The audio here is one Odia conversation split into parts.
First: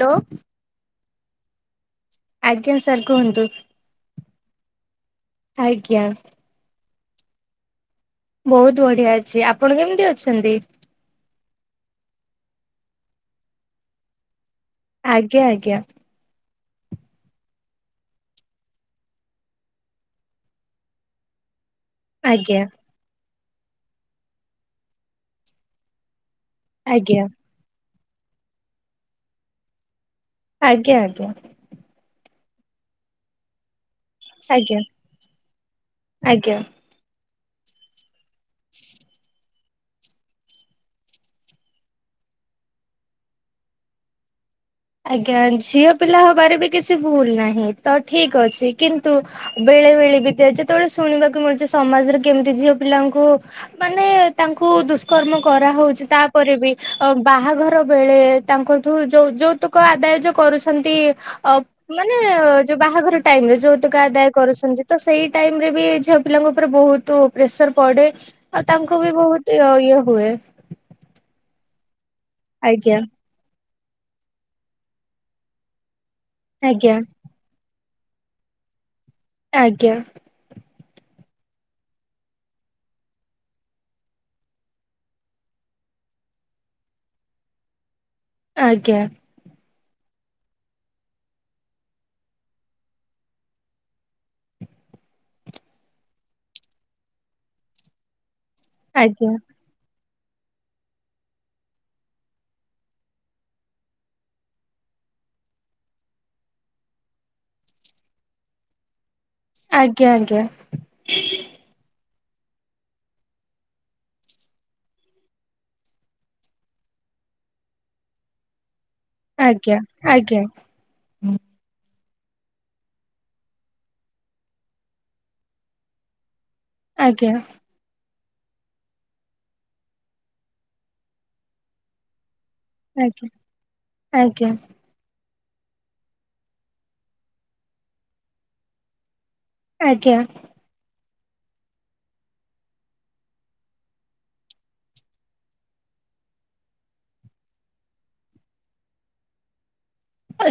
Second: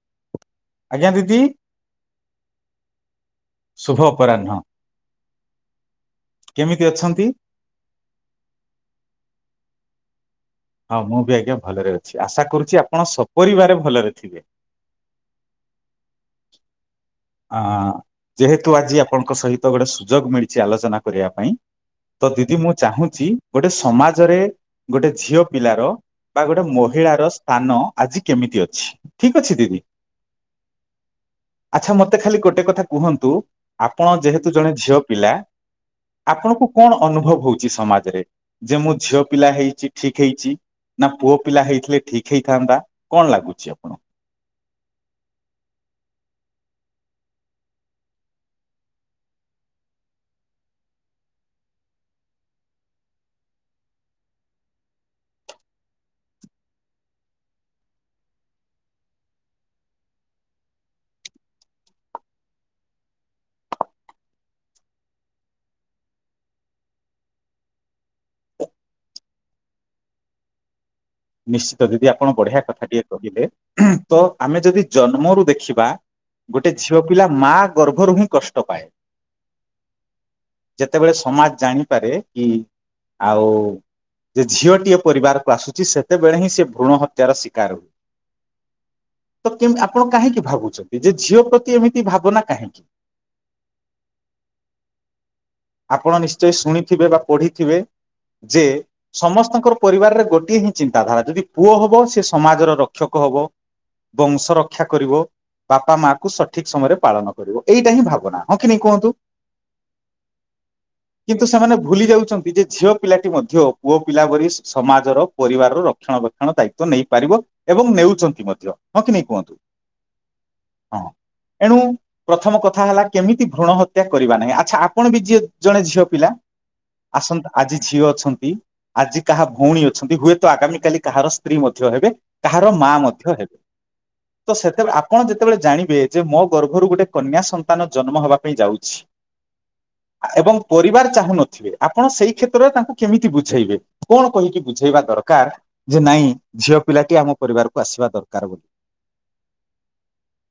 ହାଲୋ। ଆଜ୍ଞା ଦିଦି। ଆଜ୍ଞା ସାର୍ କୁହନ୍ତୁ। କରାର ହଁ ଆଜ୍ଞା କି ଅଛନ୍ତି। ବହୁତ ବଢିଆ ଅଛି ଆପଣ କେମିତି ଅଛନ୍ତି। ହଁ ମୁଁ ବି ଆଜ୍ଞା ଭଲରେ ଅଛି ଆଶା କରୁଛି ଆପଣ ସପରିବାର ଭଲରେ ଥିବେ। ଆଜ୍ଞା ଆଜ୍ଞା ଅ ଯେହେତୁ ଆଜି ଆପଣଙ୍କ ସହିତ ଗୋଟେ ସୁଯୋଗ ମିଳିଛି ଆଲୋଚନା କରିବା ପାଇଁ ତ ଦିଦି ଆଜ୍ଞା ମୁଁ ଚାହୁଁଛି। ଗୋଟେ ସମାଜରେ ଗୋଟେ ଝିଅ ପିଲାର ବା ଗୋଟେ ମହିଳା ଆଜ୍ଞା ର ସ୍ଥାନ ଆଜି କେମିତି ଅଛି ଠିକ ଅଛି ଦିଦି ଆଜ୍ଞା ଆଜ୍ଞା ଆଚ୍ଛା ମତେ ଖାଲି ଗୋଟେ କଥା କୁହନ୍ତୁ। ଆପଣ ଯେହେତୁ ଆଜ୍ଞା ଜଣେ ଆଜ୍ଞା ଝିଅ ପିଲା ଆଜ୍ଞା ଆପଣଙ୍କୁ କଣ ଅନୁଭବ? ହଉଛି ସମାଜରେ ଯେ ମୁଁ ଝିଅ ପିଲା ହେଇଛି ଠିକ ହେଇଛି ନା ପୁଅ ପିଲା ହେଇଥିଲେ ଠିକ ହେଇଥାନ୍ତା କଣ ଲାଗୁଛି ଆପଣ ଆଜ୍ଞା ଝିଅ ପିଲା ହବାରେ ବି କିଛି ଭୁଲ ନାହିଁ ତ ଠିକ ଅଛି କିନ୍ତୁ ବେଳେ ବେଳେ ବି ଯେତେବେଳେ ଶୁଣିବାକୁ ମିଳୁଛି ସମାଜରେ କେମିତି ଝିଅ ପିଲାଙ୍କୁ ମାନେ ତାଙ୍କୁ ଦୁଷ୍କର୍ମ କରାହଉଛି ତାପରେ ବି ବାହାଘର ବେଳେ ତାଙ୍କଠୁ ଯୋଉ ଯୋଉ ତ ଆଦାୟ ଯୋଉ କରୁଛନ୍ତି ଅ ମାନେ ଯୋଉ ବାହାଘର ଟାଇମ ରେ ଯୋୌତୁକ ଆଦାୟ କରୁଛନ୍ତି ତ ସେଇ ଟାଇମ ରେ ବି ଝିଅ ପିଲାଙ୍କ ଉପରେ ବହୁତ ପ୍ରେସର ପଡେ ଆଉ ତାଙ୍କୁ ବି ବହୁତ ଇଏ ହୁଏ। ନିଶ୍ଚିତ ଯେଦଆ ଆପଣ ବଢିଆ ଆଜ୍ଞା କଥାଟିିକେ କହିଲେ ତ ଆମେ ଯଦି ଜନ୍ମରୁ ଦେଖିବା ଗୋଟେ ଆଜ୍ଞା ଝିଅ ପିଲା ମା ଗର୍ଭରୁ ହିଁ କଷ୍ଟ ପାଏ। ଆଜ୍ଞା ଯେତେବେଳେ ସମାଜ ଜାଣିପାରେ କି ଆଉ ଯେ ଝିଅଟିଏ ପରିବାରକୁ ଆସୁଛି ସେ ସେତେବେଳେ ହିଁ ସେ ଭ୍ରୂଣ ହତ୍ୟାର ଶିକାର ହୁଏ। ଆଜ୍ଞା ତ କେ ଆପଣ କାହିଁକି ଭାବୁଛନ୍ତି ଯେ ଝିଅ ପ୍ରତି ଏମିତି ଭାବନା କାହିଁକି ଆପଣ ନିଶ୍ଚୟ ଶୁଣିଥିବେ ବା ପଢିଥିବେ। ଯେ ଆଜ୍ଞା ସମସ୍ତଙ୍କର ପରିବାରରେ ଗୋଟିଏ ଚିନ୍ତାଧାରା ଯଦି ପୁଅ ହବ ସେ ସମାଜର ରକ୍ଷକ ହବ ବଂଶ ରକ୍ଷା କରିବ ବାପା ମା କୁ ସଠିକ ସମୟରେ ପାଳନ କରିବ ଏଇଟା ହିଁ ଭାବନା ହଁ କି ନି କୁହନ୍ତୁ। ଆଜ୍ଞା ଆଜ୍ଞା କିନ୍ତୁ ସେମାନେ ଭୁଲି ଯାଉଛନ୍ତି। ନିଜ ଝିଅ ପିଲାଟି ମଧ୍ୟ ପୁଅ ପିଲା ପରି ସମାଜର ପରିବାରର ରକ୍ଷଣାବେକ୍ଷଣ ଦାୟିତ୍ଵ ନେଇପାରିବ ଏବଂ ନେଉଛନ୍ତି ମଧ୍ୟ ହଁ କି ନେଇ କୁହନ୍ତୁ ଆଜ୍ଞା ଆଜ୍ଞା । ହଁ ଏଣୁ ପ୍ରଥମ କଥା ହେଲା କେମିତି ଭ୍ରଣ ହତ୍ୟା କରିବା ନାହିଁ ଆଚ୍ଛା ଆପଣ ବି ଯିଏ ଜଣେ ଝିଅ ପିଲା ଆଜ୍ଞା ଆସନ୍ତୁ ଆଜି ଝିଅ ଅଛନ୍ତି। ଆଜି କାହା ଭଉଣୀ ଅ ଛନ୍ତି। ହୁଏତ ଆଗାମୀ କାଲି କାହାର ସ୍ତ୍ରୀ ମଧ୍ୟ ହେବେ କାହାର ମା ମଧ୍ୟ ଆଜ୍ଞା ହେବେ। ତ ଆଜ୍ଞା ସେତେବେଳେ ଆପଣ ଯେ ଯେତେବେଳେ ଜାଣିବେ ଯେ ମୋ ଗର୍ଭରୁ ଗୋଟେ କନ୍ୟା ସନ୍ତାନ ଜନ୍ମ ହେବା ପାଇଁ ଯାଉଛି ଆଜ୍ଞା ଏବଂ ପରିବାର ଚାହୁଁ ନଥିବେ ଆପଣ ସେଇ କ୍ଷେତ୍ରରେ ତାଙ୍କୁ କେମିତି ବୁଝେଇବେ କଣ କହିକି? ବୁଝେଇବା ଦରକାର ଯେ ନାଇଁ ଝିଅ ପିଲାଟି ଆମ ପରିବାରକୁ ଆସିବା ଦରକାର ବୋଲି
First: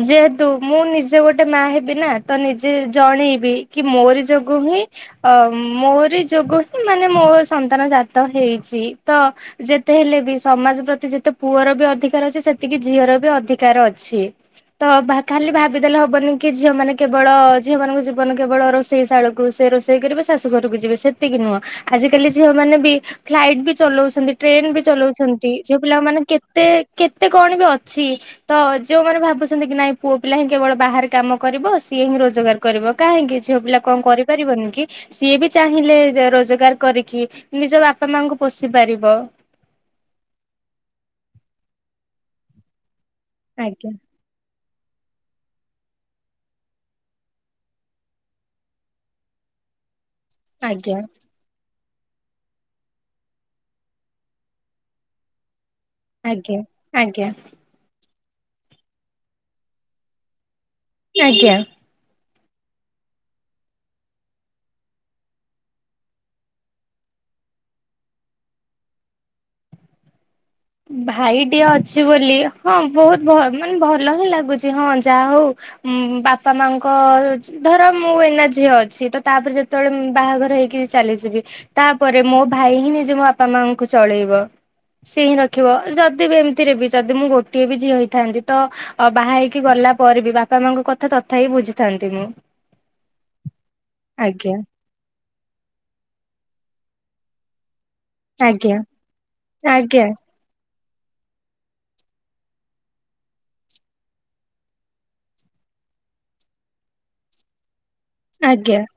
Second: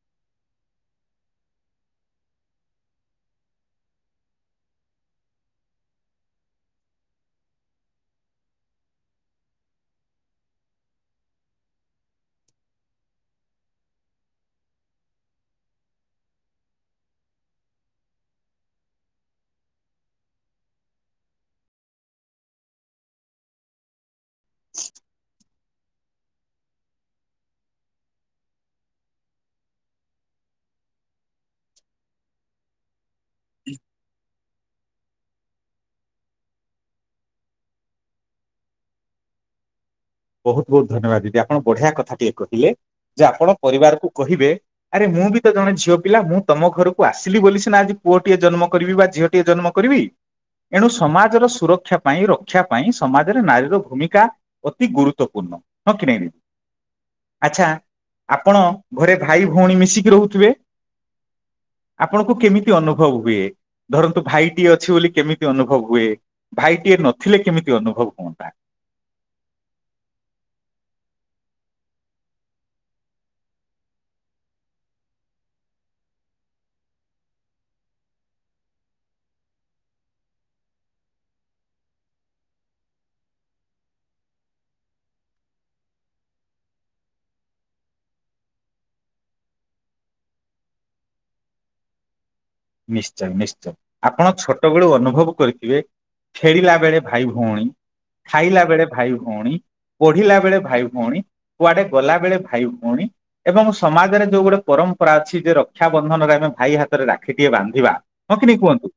ଯେହେତୁ ମୁଁ ନିଜେ ଗୋଟେ ମା ହେବି ନା ତ ନିଜେ ଜଣେଇବି କି ମୋରି ଯୋଗୁ ହିଁ ମୋରି ଯୋଗୁ ହିଁ ମାନେ ମୋ ସନ୍ତାନ ଜାତ ହେଇଛି ତ ଯେତେ ହେଲେ ବି ସମାଜ ପ୍ରତି ଯେତେ ପୁଅର ବି ଅଧିକାର ଅଛି ସେତିକି ଝିଅର ବି ଅଧିକାର ଅଛି । ତ ଖାଲି ଭାବିଦେଲେ ହବନି କି ଝିଅ ମାନ କେବଳ ଝିଅ ମାନଙ୍କୁ ଜୀବନ କେବଳ ରୋଷେଇ ଶାଳକୁ ସେ ରୋଷେଇ କରିବେ ଶାଶୁ ଘରକୁ ଯିବେ ସେତିକି ନୁହଁ ଆଜିିକାଲି ଝିଅ ମାନେ ବି ଫ୍ଲାଇଟ ବି ଚଲାଉଛନ୍ତି ଟ୍ରେନ ବି ଚଲାଉଛନ୍ତି ଝିଅ ପିଲାମାନେ କେତେ କେତେ କଣ ବି ଅଛି ତ ଯଉମାନେ ଭାବୁ ବୁଛନ୍ତି କି ନାଇଁ ପୁଅ ପିଲା ହିଁ କେବଳ ବାହାରେ କାମ କରିବ ସିଏ ହିଁ ରୋଜଗାର କରିବ କାହିଁକି ଝିଅ ପିଲା କଣ କରିପାରିବନି କି ସିଏ ବି ଚାହିଁଲେ ରୋଜଗାର କରିକି ନିଜ ବାପା ମାଙ୍କୁ ପୋଷି ପାରିବ । ବହୁତ ବହୁତ ଧନ୍ୟବାଦ ଦିଦି ଆପଣ ବଢିଆ କଥା ଟିକେ କହିଲେ । ଯେ ଆପଣ ପରିବାର ଆଜ୍ଞା କୁ କହିବେ ଆରେ ମୁଁ ବି ତ ଜଣେ ଝିଅ ପିଲା ମୁଁ ତମ ଘରକୁ ଆସିଲି ବୋଲି ସିନା ଆଜି ପୁଅ ଟିଏ ଜନ୍ମ କରିବି ବା ଝିଅ ଟିଏ ଜନ୍ମ କରିବି । ଏଣୁ ଆଜ୍ଞା ସମାଜର ସୁରକ୍ଷା ପାଇଁ ରକ୍ଷା ପାଇଁ ସମାଜରେ ନାରୀର ଭୂମିକା ଅତି ଗୁରୁତ୍ୱପୂର୍ଣ୍ଣ । ହ କି ନହିଁ ଆଜ୍ଞା ଆଜ୍ଞା ଦିଦି ଆଚ୍ଛା ଆପଣ ଘରେ ଭାଇ ଭଉଣୀ ମିଶିକି ରହୁଥିବେ । ଆଜ୍ଞା । ଆପଣଙ୍କୁ କେମିତି ଅନୁଭବ ହୁଏ ଧରନ୍ତୁ ଭାଇଟିଏ ଅଛି ବୋଲି କେମିତି ଅନୁଭବ ହୁଏ ଭାଇଟିଏ ନଥିଲେ କେମିତି ଅନୁଭବ ହୁଅନ୍ତା । ଭାଇଟିିକେ ଅଛି ବୋଲି ହଁ ବହୁତ ମାନେ ଭଲ ହିଁ ଲାଗୁଛି ହଁ ଯାହା ହଉ ବାପା ମାଙ୍କ ଧର ମୁଁ ଏଇନ ଝି ଅଛି ତ ତାପରେ ଯେତେବେଳେ ବାହାଘର ହେଇକି ଚାଲିଯିବି ତାପରେ ମୋ ଭାଇ ହିଁ ନିଜେ ମୋ ବାପା ମାଙ୍କୁ ଚଳେଇବ। ସେ ହିଁ ର ଦେଖିବ ଯଦି ବି ଏମିତିରେ ବି ଯଦି ମୁଁ ଗୋଟିଏ ବି ଝିଅ ହେଇଥାନ୍ତି ତ ବାହା ହେଇକି ଗଲା ପରେ ବି ବାପା ମାଙ୍କ କଥା ତଥାପି ହିଁ ବୁଝିଥାନ୍ତି ମୁଁ । ନିଶ୍ଚୟ ନିଶ୍ଚୟ ଆପଣ ଛୋଟବେେଳୁ ଅନୁଭବ କରିଥିବେ ଖେଳିଲା ବେଳେ ଭାଇ ଭଉଣୀ ଖାଇଲା ଆଜ୍ଞା ବେଳେ ଭାଇ ଭଉଣୀ ଆଜ୍ଞା ପଢିଲା ବେଳେ ଭାଇ ଭଉଣୀ ଭଉଣୀ କୁଆଡେ ଗଲା ବେଳେ ଭାଇ ଭଉଣୀ ଏବଂ ସମାଜରେ ଯୋଉ ଗୋଟେ ପରମ୍ପରା ଅଛି ଯେ ରକ୍ଷାବନ୍ଧନରେ ଆମେ ଭାଇ ହାତରେ ରାଖ ଆଖିଟିଏ ବାନ୍ଧିବା ହଁ କିନି ଆଜ୍ଞା କୁହନ୍ତୁ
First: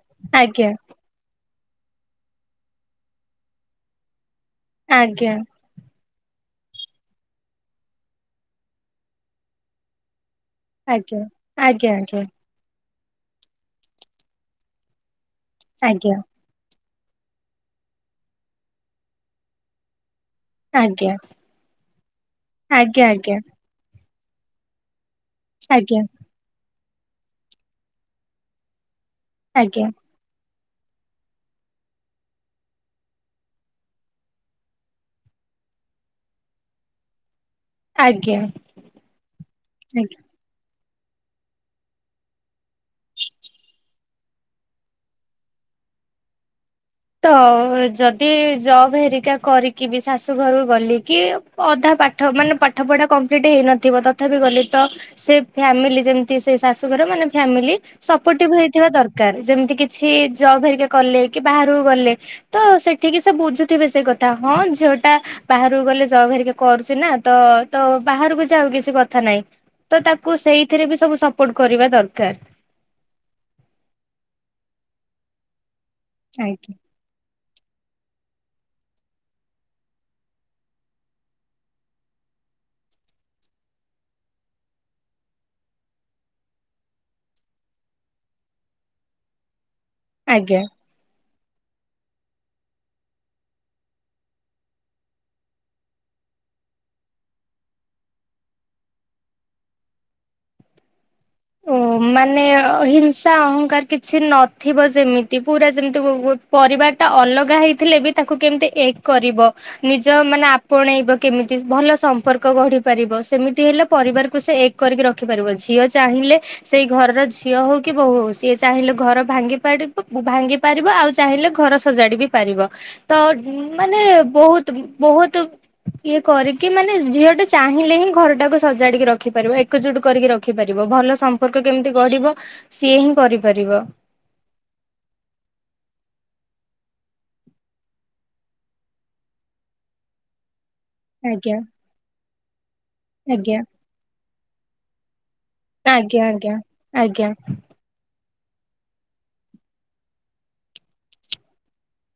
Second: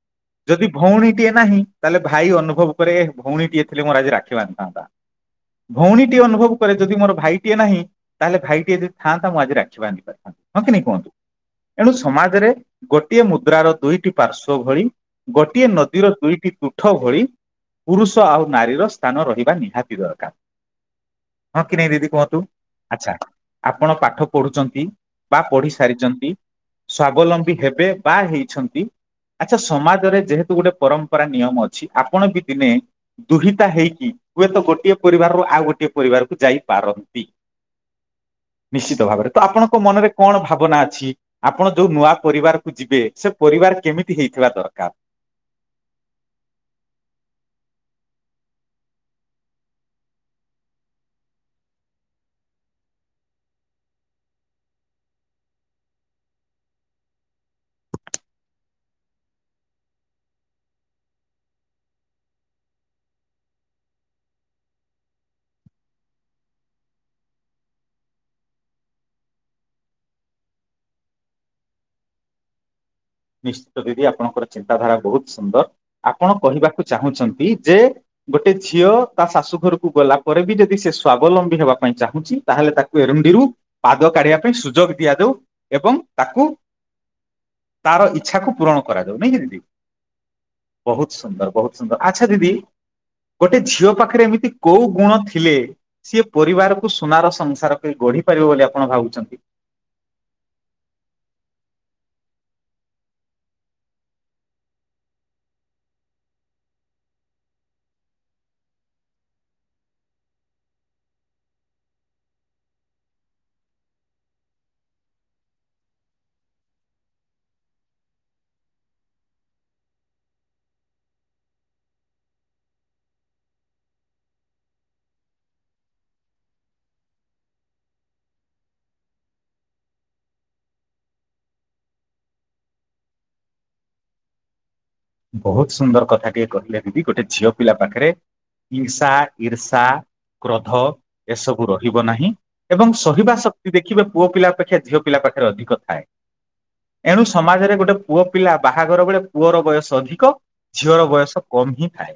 ଯଦି ଆଜ୍ଞା ଭଉଣୀଟିଏ ନାହିଁ ତାହେଲେ ଭାଇ ଅନୁଭବ କରେ ଭଉଣୀଟିଏ ଥିଲେ ମୋର ଆଜି ରାଖିବାନ ଥାନ୍ତା ଆଜ୍ଞା ଭଉଣୀ ଅନୁଭବ କରେ ଯଦି ମୋର ଭାଇଟିଏ ନାହିଁ ତାହେଲେ ଭାଇଟିଏ ଯଦି ଥାନ୍ତା ମୁଁ ଆଜି ରାକ୍ଷୀ ବାନ୍ଧି ପାରିଥାନ୍ତି । ହଁ କି ନି କୁହନ୍ତୁ ଏଣୁ ଆଜ୍ଞା। ସମାଜରେ ଗୋଟିଏ ମୁଦ୍ରାର ଦୁଇଟି ପାର୍ଶ୍ଵ ଭଳି ଗୋଟିଏ ନଦୀର ଆଜ୍ଞା ଦୁଇଟି ତୁ ଠ ଭଳି ପୁରୁଷ ଆଉ ନାରୀର ସ୍ଥାନ ରହିବା ନିହାତି ଦରକାର। ଆଜ୍ଞା ଆଜ୍ଞା ଆଜ୍ଞା ଆଜ୍ଞା ହଁ କି ନାହିଁ ଦିଦି କୁହନ୍ତୁ ଆଜ୍ଞା ଆଚ୍ଛା ଆପଣ ପା ପଢୁଚନ୍ତି। ବା ପଢି ଆଜ୍ଞା ସାରିଚନ୍ତି। ସ୍ବାବଲମ୍ବୀ ଏବେ ବା ହେଇଛନ୍ତି। ଆଚ୍ଛା ଆଜ୍ଞା ସମାଜରେ ଯେହେତୁ ପରମ୍ପରା ନିୟମ ଅଛି ଆପଣ ବି ଦିନେ ଦୁହିତା ହେଇକି ହୁଏତ ଗୋଟିଏ ପରିବାରରୁ ଆଉ ଗୋଟିଏ ପରିବାରକୁ ଯାଇପାରନ୍ତି। ଆଜ୍ଞା ନିଶ୍ଚିତ ଭାବରେ ତ ଆପଣଙ୍କ ଆଜ୍ଞା। ମନରେ କଣ ଭାବନା? ଛି ଆପଣ ଯୋଉ ନୂଆ ପରି କୁ ଯିବେ ସେ ପରିବାର କେମିତି ହେଇଥିବା ଦରକାର? ତ ଯଦି ଜବ ହେରିକା କରିକି ବି ଶାଶୁଘରୁ ଗଲି କିି ଅଧା ପାଠ ମାନେ ପାଠ ପଢା କମ୍ପ୍ଲିଟ ହେଇନଥିବ ତଥାପି ଗଲି ତ ସେ ଫ୍ୟାମିଲି ଯେମତି ସେ ଶାଶୁଘର ମାନେ ଫ୍ୟାମିଲି ସପୋଟେବଲ ହେଇଥିବା ଦରକାର ଯେମିତି କିଛି ଜବ୍ ହେରିକା କଲେ କି ସବୁ ଗଲେ ତ ସେଠିକି ସେ ବୁଝୁଥିବେ ସେ କଥା ହଁ ଝିଅଟା ବାହାରକୁ ଗଲେ ଜବ ହେରିକା କରୁଚି ନା ତ ତ ବାହାରକୁ ଯାଉ କିଛି କଥା ନାହିଁ ତ ତାକୁ ସେଇଥିରେ ବି ସବୁ ସପୋର୍ଟ କରିବା ଦରକାର। ନିଶ୍ଚିତ ଦିଦି ଆପଣଙ୍କର ଚିନ୍ତାଧାରା ବହୁତ ସୁନ୍ଦର। ଆପଣ ଆଜ୍ଞା। କହିବାକୁ ଚାହୁଁଚ ଇ ଯେ ଗୋଟେ ଝିଅ ତା ଶାଶୁ ଘରକୁ ଗଲା ପରେ ବି ଯଦି ସେ ସ୍ଵାବଲମ୍ବୀ ହେବା ପାଇଁ ଚାହୁଁଛି ତାହେଲେ ତାକୁ ଏରୁଣ୍ଡିରୁ ପାଦ କାଢିବା ପାଇଁ ସୁଯୋଗ ଦିଆଯାଉ ଏବଂ ତାକୁ ତାର ଇଚ୍ଛାକୁ ପୂରଣ କରାଯାଉ ନାଇଁ କି ଦିଦି। ଆଜ୍ଞା। ବହୁତ ସୁ ବହୁତ ସୁନ୍ଦର ଆଚ୍ଛା ଦିଦି ଗୋଟେ ଝିଅ ପାଖରେ ଏମିତି କୋଉ ଗୁଣ ଥିଲେ ସିଏ ପରିବାରକୁ ସୁନାର ସଂସାର କରି ଗଢି ପାରିବ ବୋଲି ଆପଣ ଭାବୁଚନ୍ତି। ଓ ମାନେ ହିଂସା ଅହଙ୍କାର କିଛି ନଥିବ ଯେମିତି ପୁରା ଯେମିତି ଗୋ ଗୋ ପରିବାର ଟା ଅଲଗା ହେଇଥିଲେ ବି ତାକୁ କେମିତି ଏକ କରିବ ନିଜ ମାନେ ଆପଣେଇବ କେମିତି ଭଲ ସମ୍ପର୍କ ଗଢି ପାରିବ ସେମିତି ହେଲେ ପରିବାରକୁ ସେ ଏକ କରିକି ରଖିପାରିବ ଝିଅ। ଚାହିଁଲେ ସେଇ ଘରର ଝିଅ ହଉ କି ବୋହୁ ହୋଉ ସିଏ ଚାହିଁଲେ ଘର ଭାଙ୍ଗି ପାଡିବ ଭାଙ୍ଗି ପାରିବ ଆଉ ଚାହିଁଲେ ଘର ସଜାଡି ବି ପାରିବ ତ ମାନେ ବହୁତ ବହୁତ ଇଏ କରିକି ମାନେ ଝିଅ ଟା ଚାହିଁଲେ ହିଁ ଘରଟାକୁ ସଜାଡିକି ରଖିପାରିବ ଏକଜୁଟ କରିକି ରଖିପାରିବ। ଇବ ଭଲ ସମ୍ପର୍କ କେମିତି ଗଢିବ ସିଏ ହିଁ କରିପାରିବ। ବହୁତ ସୁନ୍ଦର କଥା ଟିଏ କହିଲେ ଦିଦି ଗୋଟେ ଝିଅ ପିଲା ପାଖରେ ଇର୍ସା ଇର୍ସା ଧ ଆଜ୍ଞା ଏସବୁ ରହିବ ନାହିଁ। ଏବଂ ସହିବା ଆଜ୍ଞା ଶକ୍ତି ଦେଖି ପୁଅ ପିଲା ଅପେକ୍ଷା ଝିଅ ପିଲା ରେ ଅଧିକ ଥାଏ। ଆଜ୍ଞା ଏଣୁ ଆଜ୍ଞା। ସମାଜରେ ଗୋଟେ ପିଲା ବାହାଘର ବେଳେ ପୁଅର ବୟସ ଅଧିକ ଝିଅର ବୟସ କମ ହିଁ ଥାଏ।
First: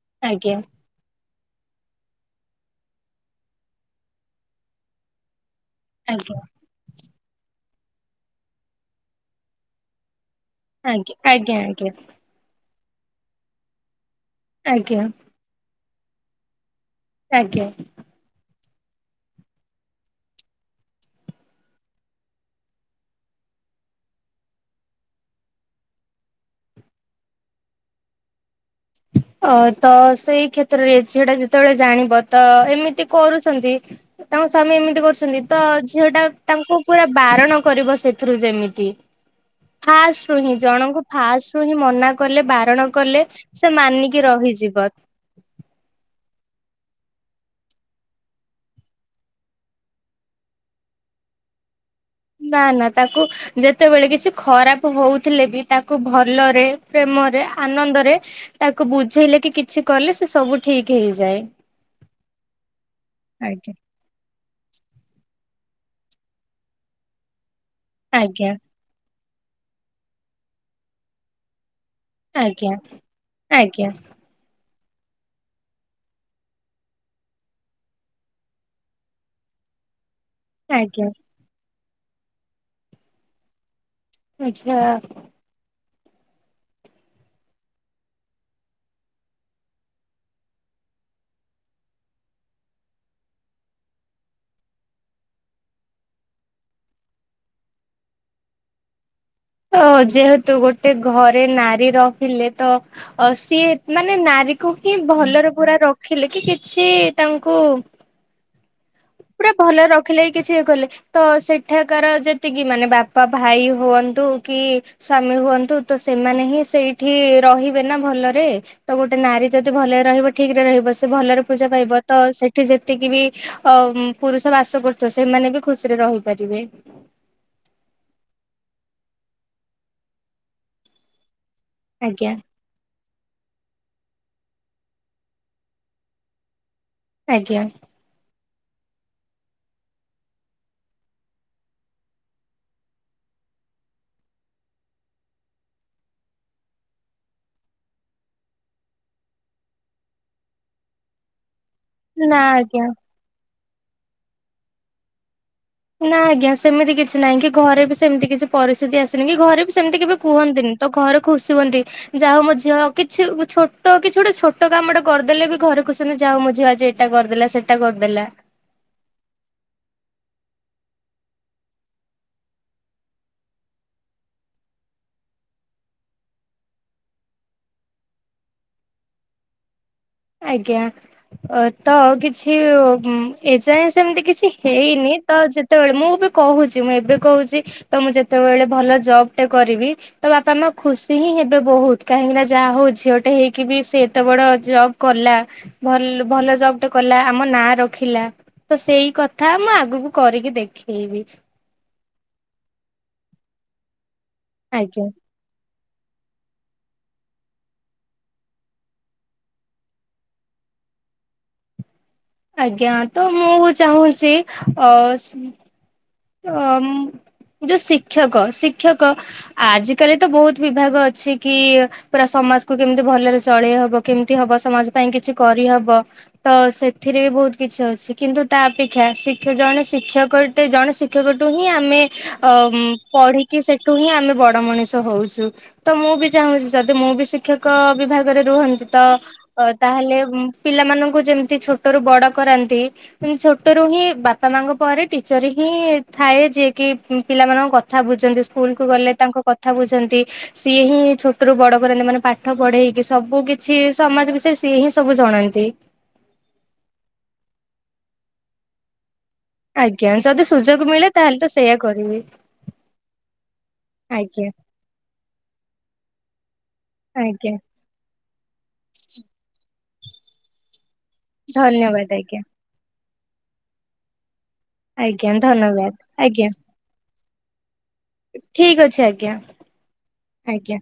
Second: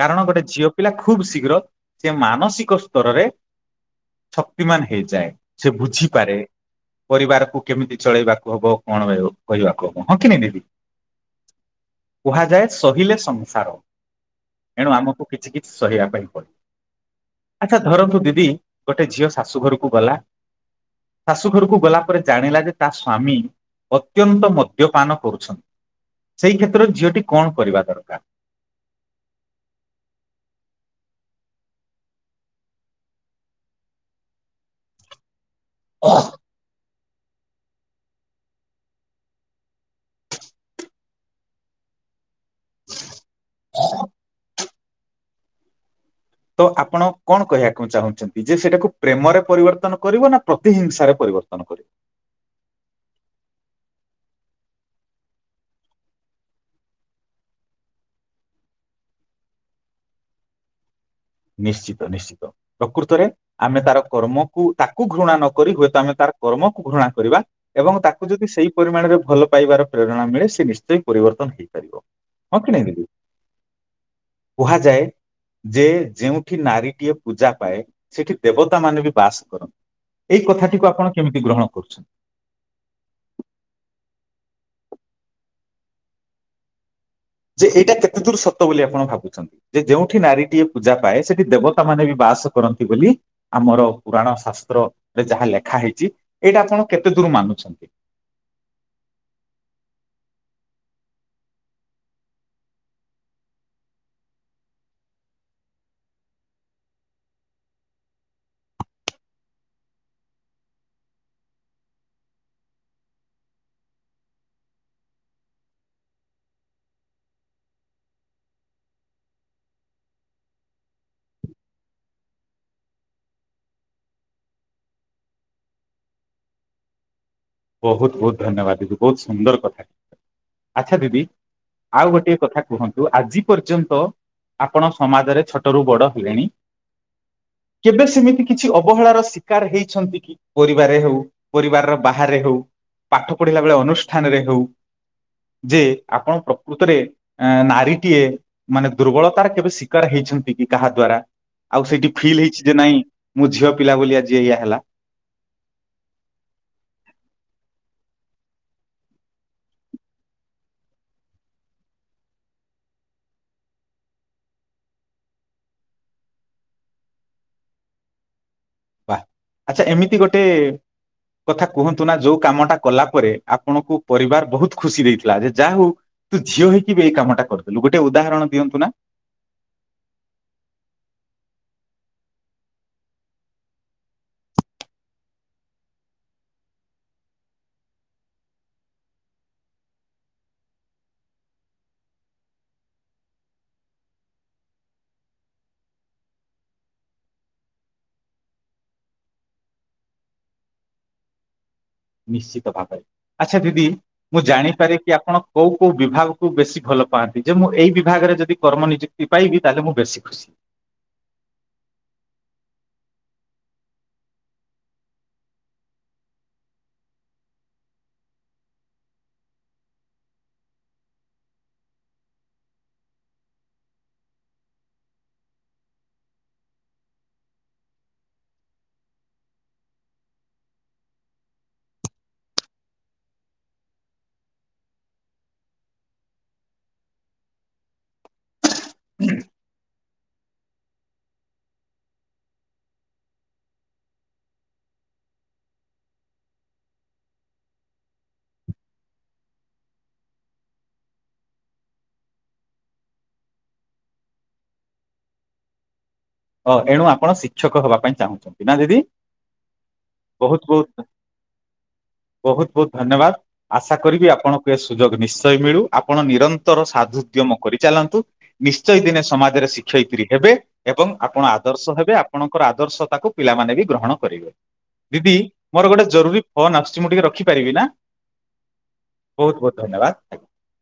କାରଣ ଗୋଟେ ଆଜ୍ଞା ଝିଅ ପିଲା ଖୁବ୍ ସି ଘ୍ର ସେ ମାନସିକ ସ୍ତରରେ ଶକ୍ତିମାନ ହେଇଯାଏ। ସେ ବୁଝିପାରେ। ଆଜ୍ଞା ପରିବାରକୁ କେମିତି ଚଳେଇବାକୁ ହବ କଣ କରି କହିବାକୁ ହବ ହଁ କି ନାଇ ଦିଦି। ଆଜ୍ଞା ଆଜ୍ଞା ଆଜ୍ଞା ଆଜ୍ଞା କୁହାଯାଏ ସହିଲେ ସଂସାର। ଏଣୁ ଆଜ୍ଞା ଆମକୁ କିଛି କିଛି ସହିବା ପାଇଁ ପଡ ଆଜ୍ଞା ଆଚ୍ଛା ଧରନ୍ତୁ ଦିଦି ଗୋଟେ ଝିଅ ଶାଶୁ ଘରକୁ ଗଲା ଶାଶୁ ଘରକୁ ଗଲା ପରେ ଜାଣିଲା ଯେ ତା ସ୍ଵାମୀ ଅତ୍ୟନ୍ତ ମଦ୍ୟପାନ କରୁଛନ୍ତି ସେଇ କ୍ଷେତ୍ର ଝିଅଟି କଣ କରିବା ଦରକାର ଅ ତ ସେଇ କ୍ଷେତ୍ରରେ ସେଟା ଯେତେବେଳେ ଜାଣିବ ତ ଏମିତି କରୁଛନ୍ତି ତାଙ୍କ ସ୍ୱାମୀ ଏମିତି କରୁଛନ୍ତି ତ ଝିଅଟା ତାଙ୍କୁ ପୁରା ବାରଣ କରିବ ସେଥିରୁ ଯେମିତି ଫାଷ୍ଟ ରୁ ହିଁ ଜଣଙ୍କୁ ଫାଷ୍ଟରୁୁ ହିଁ ମନା କଲେ ବାରଣ କଲେ ମାନିକି ରହିଯିବ। ତ ଆପଣ କଣ କହିବାକୁ ଚାହୁଁଛନ୍ତି ଯେ ସେଇଟାକୁ ପ୍ରେମରେ ପରିବର୍ତ୍ତନ କରିବ ନା ପ୍ରତିହିିଂସାରେ ପରିବର୍ତ୍ତନ କରିବ। ନା ନା ତାକୁ ଯେତେବେଳେ କିଛି ଖରାପ ହଉଥିଲେ ବି ତାକୁ ଭଲରେ ପ୍ରେମରେ ଆନନ୍ଦରେ ତାକୁ ବୁଝେଇଲେ କି କିଛି କଲେ ସେ ସବୁ ଠିକ ହେଇଯାଏ। ନିଶ୍ଚିତ ନିଶ୍ଚିତ ପ୍ରକୃତରେ ଆଜ୍ଞା। ଆମେ ତାର କର୍ମ କୁ ତାକୁ ଘୃଣା ନ କରି ହୁଏତ ଆମେ ତାର କର୍ମକୁ ଘୃଣା କରିବା ଏବଂ ତାକୁ ଯଦି ଆଜ୍ଞା ସେଇ ପରିମାଣରେ ଭଲ ପାଇବାର ପ୍ରେରଣା ମିଳେ ସେ ନିଶ୍ଚୟ ପରିବର୍ତ୍ତନ ହେଇ ଆଜ୍ଞା ଆଜ୍ଞା। କୁହାଯାଏ ଯେ ଯେଉଁଠି ନାରୀଟିଏ ପୂଜା ପାଏ ସେଠି ଦେବତା ମାନେ ବି ବାସ କରନ୍ତି। ଏଇ କଥାଟିକୁ ଆଜ୍ଞା। ଆପଣ କେମିତି ଗ୍ରହଣ କର କରୁଛନ୍ତି । ଆଚ୍ଛା। ଯେ ଏଇଟା କେତେ ଦୂର ସତ ବୋଲି ଆପଣ ଭାବୁଛନ୍ତି ଯେ ଯେଉଁଠି ନାରୀଟିଏ ପୂଜା ପାଏ ସେଠି ଦେବତା ମାନେ ବି ବାସ କରନ୍ତି ବୋଲି ଆମର ପୁରାଣ ଶାସ୍ତ୍ରରେ ଯାହା ଲେଖା ହେଇଛି ଏଇଟା ଆପଣ କେତେ ଦୂର ମାନୁଛନ୍ତି। ହଁ ଯେହେତୁ ଗୋଟେ ଘରେ ନାରୀ ରହିଲେ ତ ସିଏ ମାନେ ନାରୀକୁ ହିଁ ଭଲରେ ପୁରା ରଖିଲେ କି କିଛି ତାଙ୍କୁ ପୁରା ଭଲରେ ରଖିଲେ କି କିଛି ଇଏ କଲେ ତ ସେଠାକାର ଯେତିକି ମାନେ ବାପା ଭାଇ ହୁଅନ୍ତୁ କି ସ୍ଵାମୀ ହୁଅନ୍ତୁ ତ ସେମାନେ ହିଁ ସେଇଠି ରହିବେ ନା ଭଲରେ ତ ଗୋଟେ ନାରୀ ଯଦି ଭଲରେ ରହିବ ଠିକ ରେ ରହିବ ସେ ଭଲରେ ପୂଜା ପାଇବ ତ ସେଠି ଯେତିକି ବି ପୁରୁଷ ବାସ କରୁଛ ସେମାନେ ବି ଖୁସିରେ ରହିପାରିବେ। ବହୁତ ବହୁତ ଧନ୍ୟବାଦ ଦିଦି ବହୁତ ସୁନ୍ଦର କଥା ଆଚ୍ଛା ଦିଦି ଆଉ ଆଜ୍ଞା ଗୋଟେ କଥା କୁହନ୍ତୁ ଆଜି ପର୍ଯ୍ୟନ୍ତ ଆପଣ ସମାଜରେ ଛୋଟରୁ ବଡ଼ ହେଲେଣି ଆଜ୍ଞା କେବେ ସେମିତି କିଛି ଅବହେଳାର ଶିକାର ହେଇଛନ୍ତି କି ପରିବାର ହଉ ପରିବାରର ବା ହାରେ ହେଉ ପାଠ ପଢିଲା ବେଳେ ଅନୁଷ୍ଠାନରେ ହେଉ ଯେ ଆପଣ ପ୍ରକୃତରେ ନାରୀଟିଏ ମାନେ ଦୁର୍ବଳତାର କେବେ ଶିକାର ହେଇଛନ୍ତି କି କାହା ଦ୍ଵାରା ଆଉ ସେଇଠି ନା ଫିଲ୍ ହେଇଛି ଯେ ଆଜ୍ଞା ନାଇଁ ମୁଁ ଝିଅ ପିଲା ବୋଲି ଆଜିି ଏଇଆ ହେଲା । ନାଁ ଆଜ୍ଞା ସେମିତି କିଛି ନାହିଁ କି ଘରେ ବି ସେମିତି କିଛି ପରିସ୍ଥିତି ଆସିନି କି ଘରେ ବି ସେମିତି କେବେ କୁହନ୍ତିନି ତ ଘରେ ଖୁସି ହୁଅନ୍ତି ଯା ହଉ ମୋ ଝିଅ କିଛି ଛୋଟ କିଛି ଗୋଟେ ଛୋଟ କାମଟେ କରିଦେଲେ ବି ଘରେ ଖୁସି ହୁଅନ୍ତି ଯାହା ହଉ ମୋ ଝିଅ ଆଜି ଏଇଟା କରିଦେଲା ସେଇଟା କରିଦେଲା। ବା ଆଚ୍ଛା ଏମିତି ଗୋଟେ କଥା କୁହନ୍ତୁ ନା ଯୋଉ କାମଟା କଲା ପରେ ଆପଣଙ୍କୁ ପରିବାର ବହୁତ ଖୁସି ଦେଇଥିଲା ଯେ ଯାହା ହଉ ତୁ ଝିଅ ହେଇକି ବି ଏଇ କାମଟା କରିଦେଲୁ ଗୋଟେ ଉଦାହରଣ ଦିଅନ୍ତୁ ନା । ଆଜ୍ଞା ତ ଆଉ କିଛି ଏଯାଏଁ ସେମିତି କିଛି ହେଇନି ତ ଯେତେବେଳେ ମୁଁ ବି କହୁଛି ମୁଁ ଏବେ କହୁଛି ତ ମୁଁ ଯେତେବେଳେ ଭଲ ଜବ୍ ଟେ କରିବି ତ ବାପା ମା ଖୁସି ହିଁ ହେବେ ବହୁତ କାହିଁକି ନା ଯାହା ହଉ ଝିଅଟେ ହେଇକି ବି ସେ ଏତେ ବଡ ଜବ୍ କଲା ଭଲ ଭଲ ଜବ ଟେ କଲା ଆମ ନାଁ ରଖିଲା ତ ସେଇ କଥା ମୁଁ ଆଗକୁ କରିକି ଦେଖେଇବି। ନିଶ୍ଚିତ ଭାବରେ ଆଚ୍ଛା ଦିଦି ମୁଁ ଜାଣିପାରେ ଆଜ୍ଞା କି ଆପଣ କୋଉ କୋଉ ବିଭାଗକୁ ବେଶୀ ଭଲ ପାଆନ୍ତି ଯେ ମୁଁ ଏଇ ବିଭାଗରେ ଯଦି କର୍ମ ନିଯୁକ୍ତି ପାଇବି ତାହେଲେ ମୁଁ ବେଶୀ ଖୁସି। ଆଜ୍ଞା ତ ମୁଁ ଚାହୁଁଛି ଅ ଯୋଉ ଶିକ୍ଷକ ଶିକ୍ଷକ ଆଜିକାଲି ତ ବହୁତ ବିଭାଗ ଅଛି କି ପୁରା ସମାଜ କୁ କେମିତି ଭଲରେ ଚଳେଇ ହବ କେମିତି ହବ ସମାଜ ପାଇଁ କିଛି କରିହବ ତ ସେଥିରେ ବି ବହୁତ କିଛି ଅଛି କିନ୍ତୁ ତା ଅପେକ୍ଷା ଜଣେ ଶିକ୍ଷକଟେ ଜଣେ ଶିକ୍ଷକଠୁ ହିଁ ଆମେ ଅ ପଢିକି ସେଠୁ ହିଁ ଆମେ ବଡ ମଣିଷ ହଉଛୁ ତ ମୁଁ ବି ଚାହୁଁଛି ଯଦି ମୁଁ ବି ଶିକ୍ଷକ ବିଭାଗରେ ରୁହନ୍ତି ତ ତାହେଲେ ପିଲାମାନଙ୍କୁ ଯେମିତି ଛୋଟରୁୁ ବଡ କରାନ୍ତି ଛୋଟରୁୁ ହିଁ ବାପା ମାଙ୍କ ପରେ ଟିଚର ହିଁ ଥାଏ ଯିଏ କି ପିଲାମାନଙ୍କ କଥା ବୁଝନ୍ତି ସ୍କୁଲ କୁ ଗଲେ ତାଙ୍କ କଥା ବୁଝନ୍ତି ସିଏ ହିଁ ଛୋଟରୁୁ ବଡ କରନ୍ତି ମାନେ ପାଠ ପଢେଇକି ସବୁ କିଛି ସମାଜ ବିଷୟରେ ସିଏ ହିଁ ସବୁ ଜଣାନ୍ତି। ଓ ଏଣୁ ଆପଣ ଶିକ୍ଷକ ହବା ପାଇଁ ଚାହୁଁଛନ୍ତି ନା ଦିଦି। ଆଜ୍ଞା ଯଦି ବହୁତ ସୁଯୋଗ ବହୁତ ମିଳେ ତାହେଲେ ତ ସେଇୟା କରିବି ବହୁତ ବହୁତ ଧନ୍ୟବାଦ ଆଶା କରିବି ଆଜ୍ଞା ଆପଣଙ୍କୁ ଏ ସୁଯୋଗ ନିଶ୍ଚୟ ମିଳୁ ଆପଣ ନିରନ୍ତର ସାଧୁଦ୍ୟମ ଆଜ୍ଞା କରିଚାଲନ୍ତୁ ନିଶ୍ଚୟ ଦିନେ ସମାଜରେ ଶିକ୍ଷ ସେଇତ୍ରୀ ହେବେ। ଏବଂ ଆପଣ ଆଦର୍ଶ ହେବେ। ଧନ୍ୟବାଦ ଆଜ୍ଞା। ଆପଣଙ୍କର ଆଦର୍ଶ ତାକୁ ପିଲାମାନେ ବି ଗ୍ରହଣ କରିବେ। ଆଜ୍ଞା ଦିଦି ମୋର ଧନ୍ୟବାଦ ଗୋଟେ ଜରୁରୀ ଆଜ୍ଞା ଫୋନ୍ ଆସୁଛି। ମୁଁ ଟିକେ ରଖିପାରିବି ନା ଠିକ ଅଛି ଆଜ୍ଞା ବହୁତ ବହୁତ ଧନ୍ୟବାଦ। ଆଜ୍ଞା।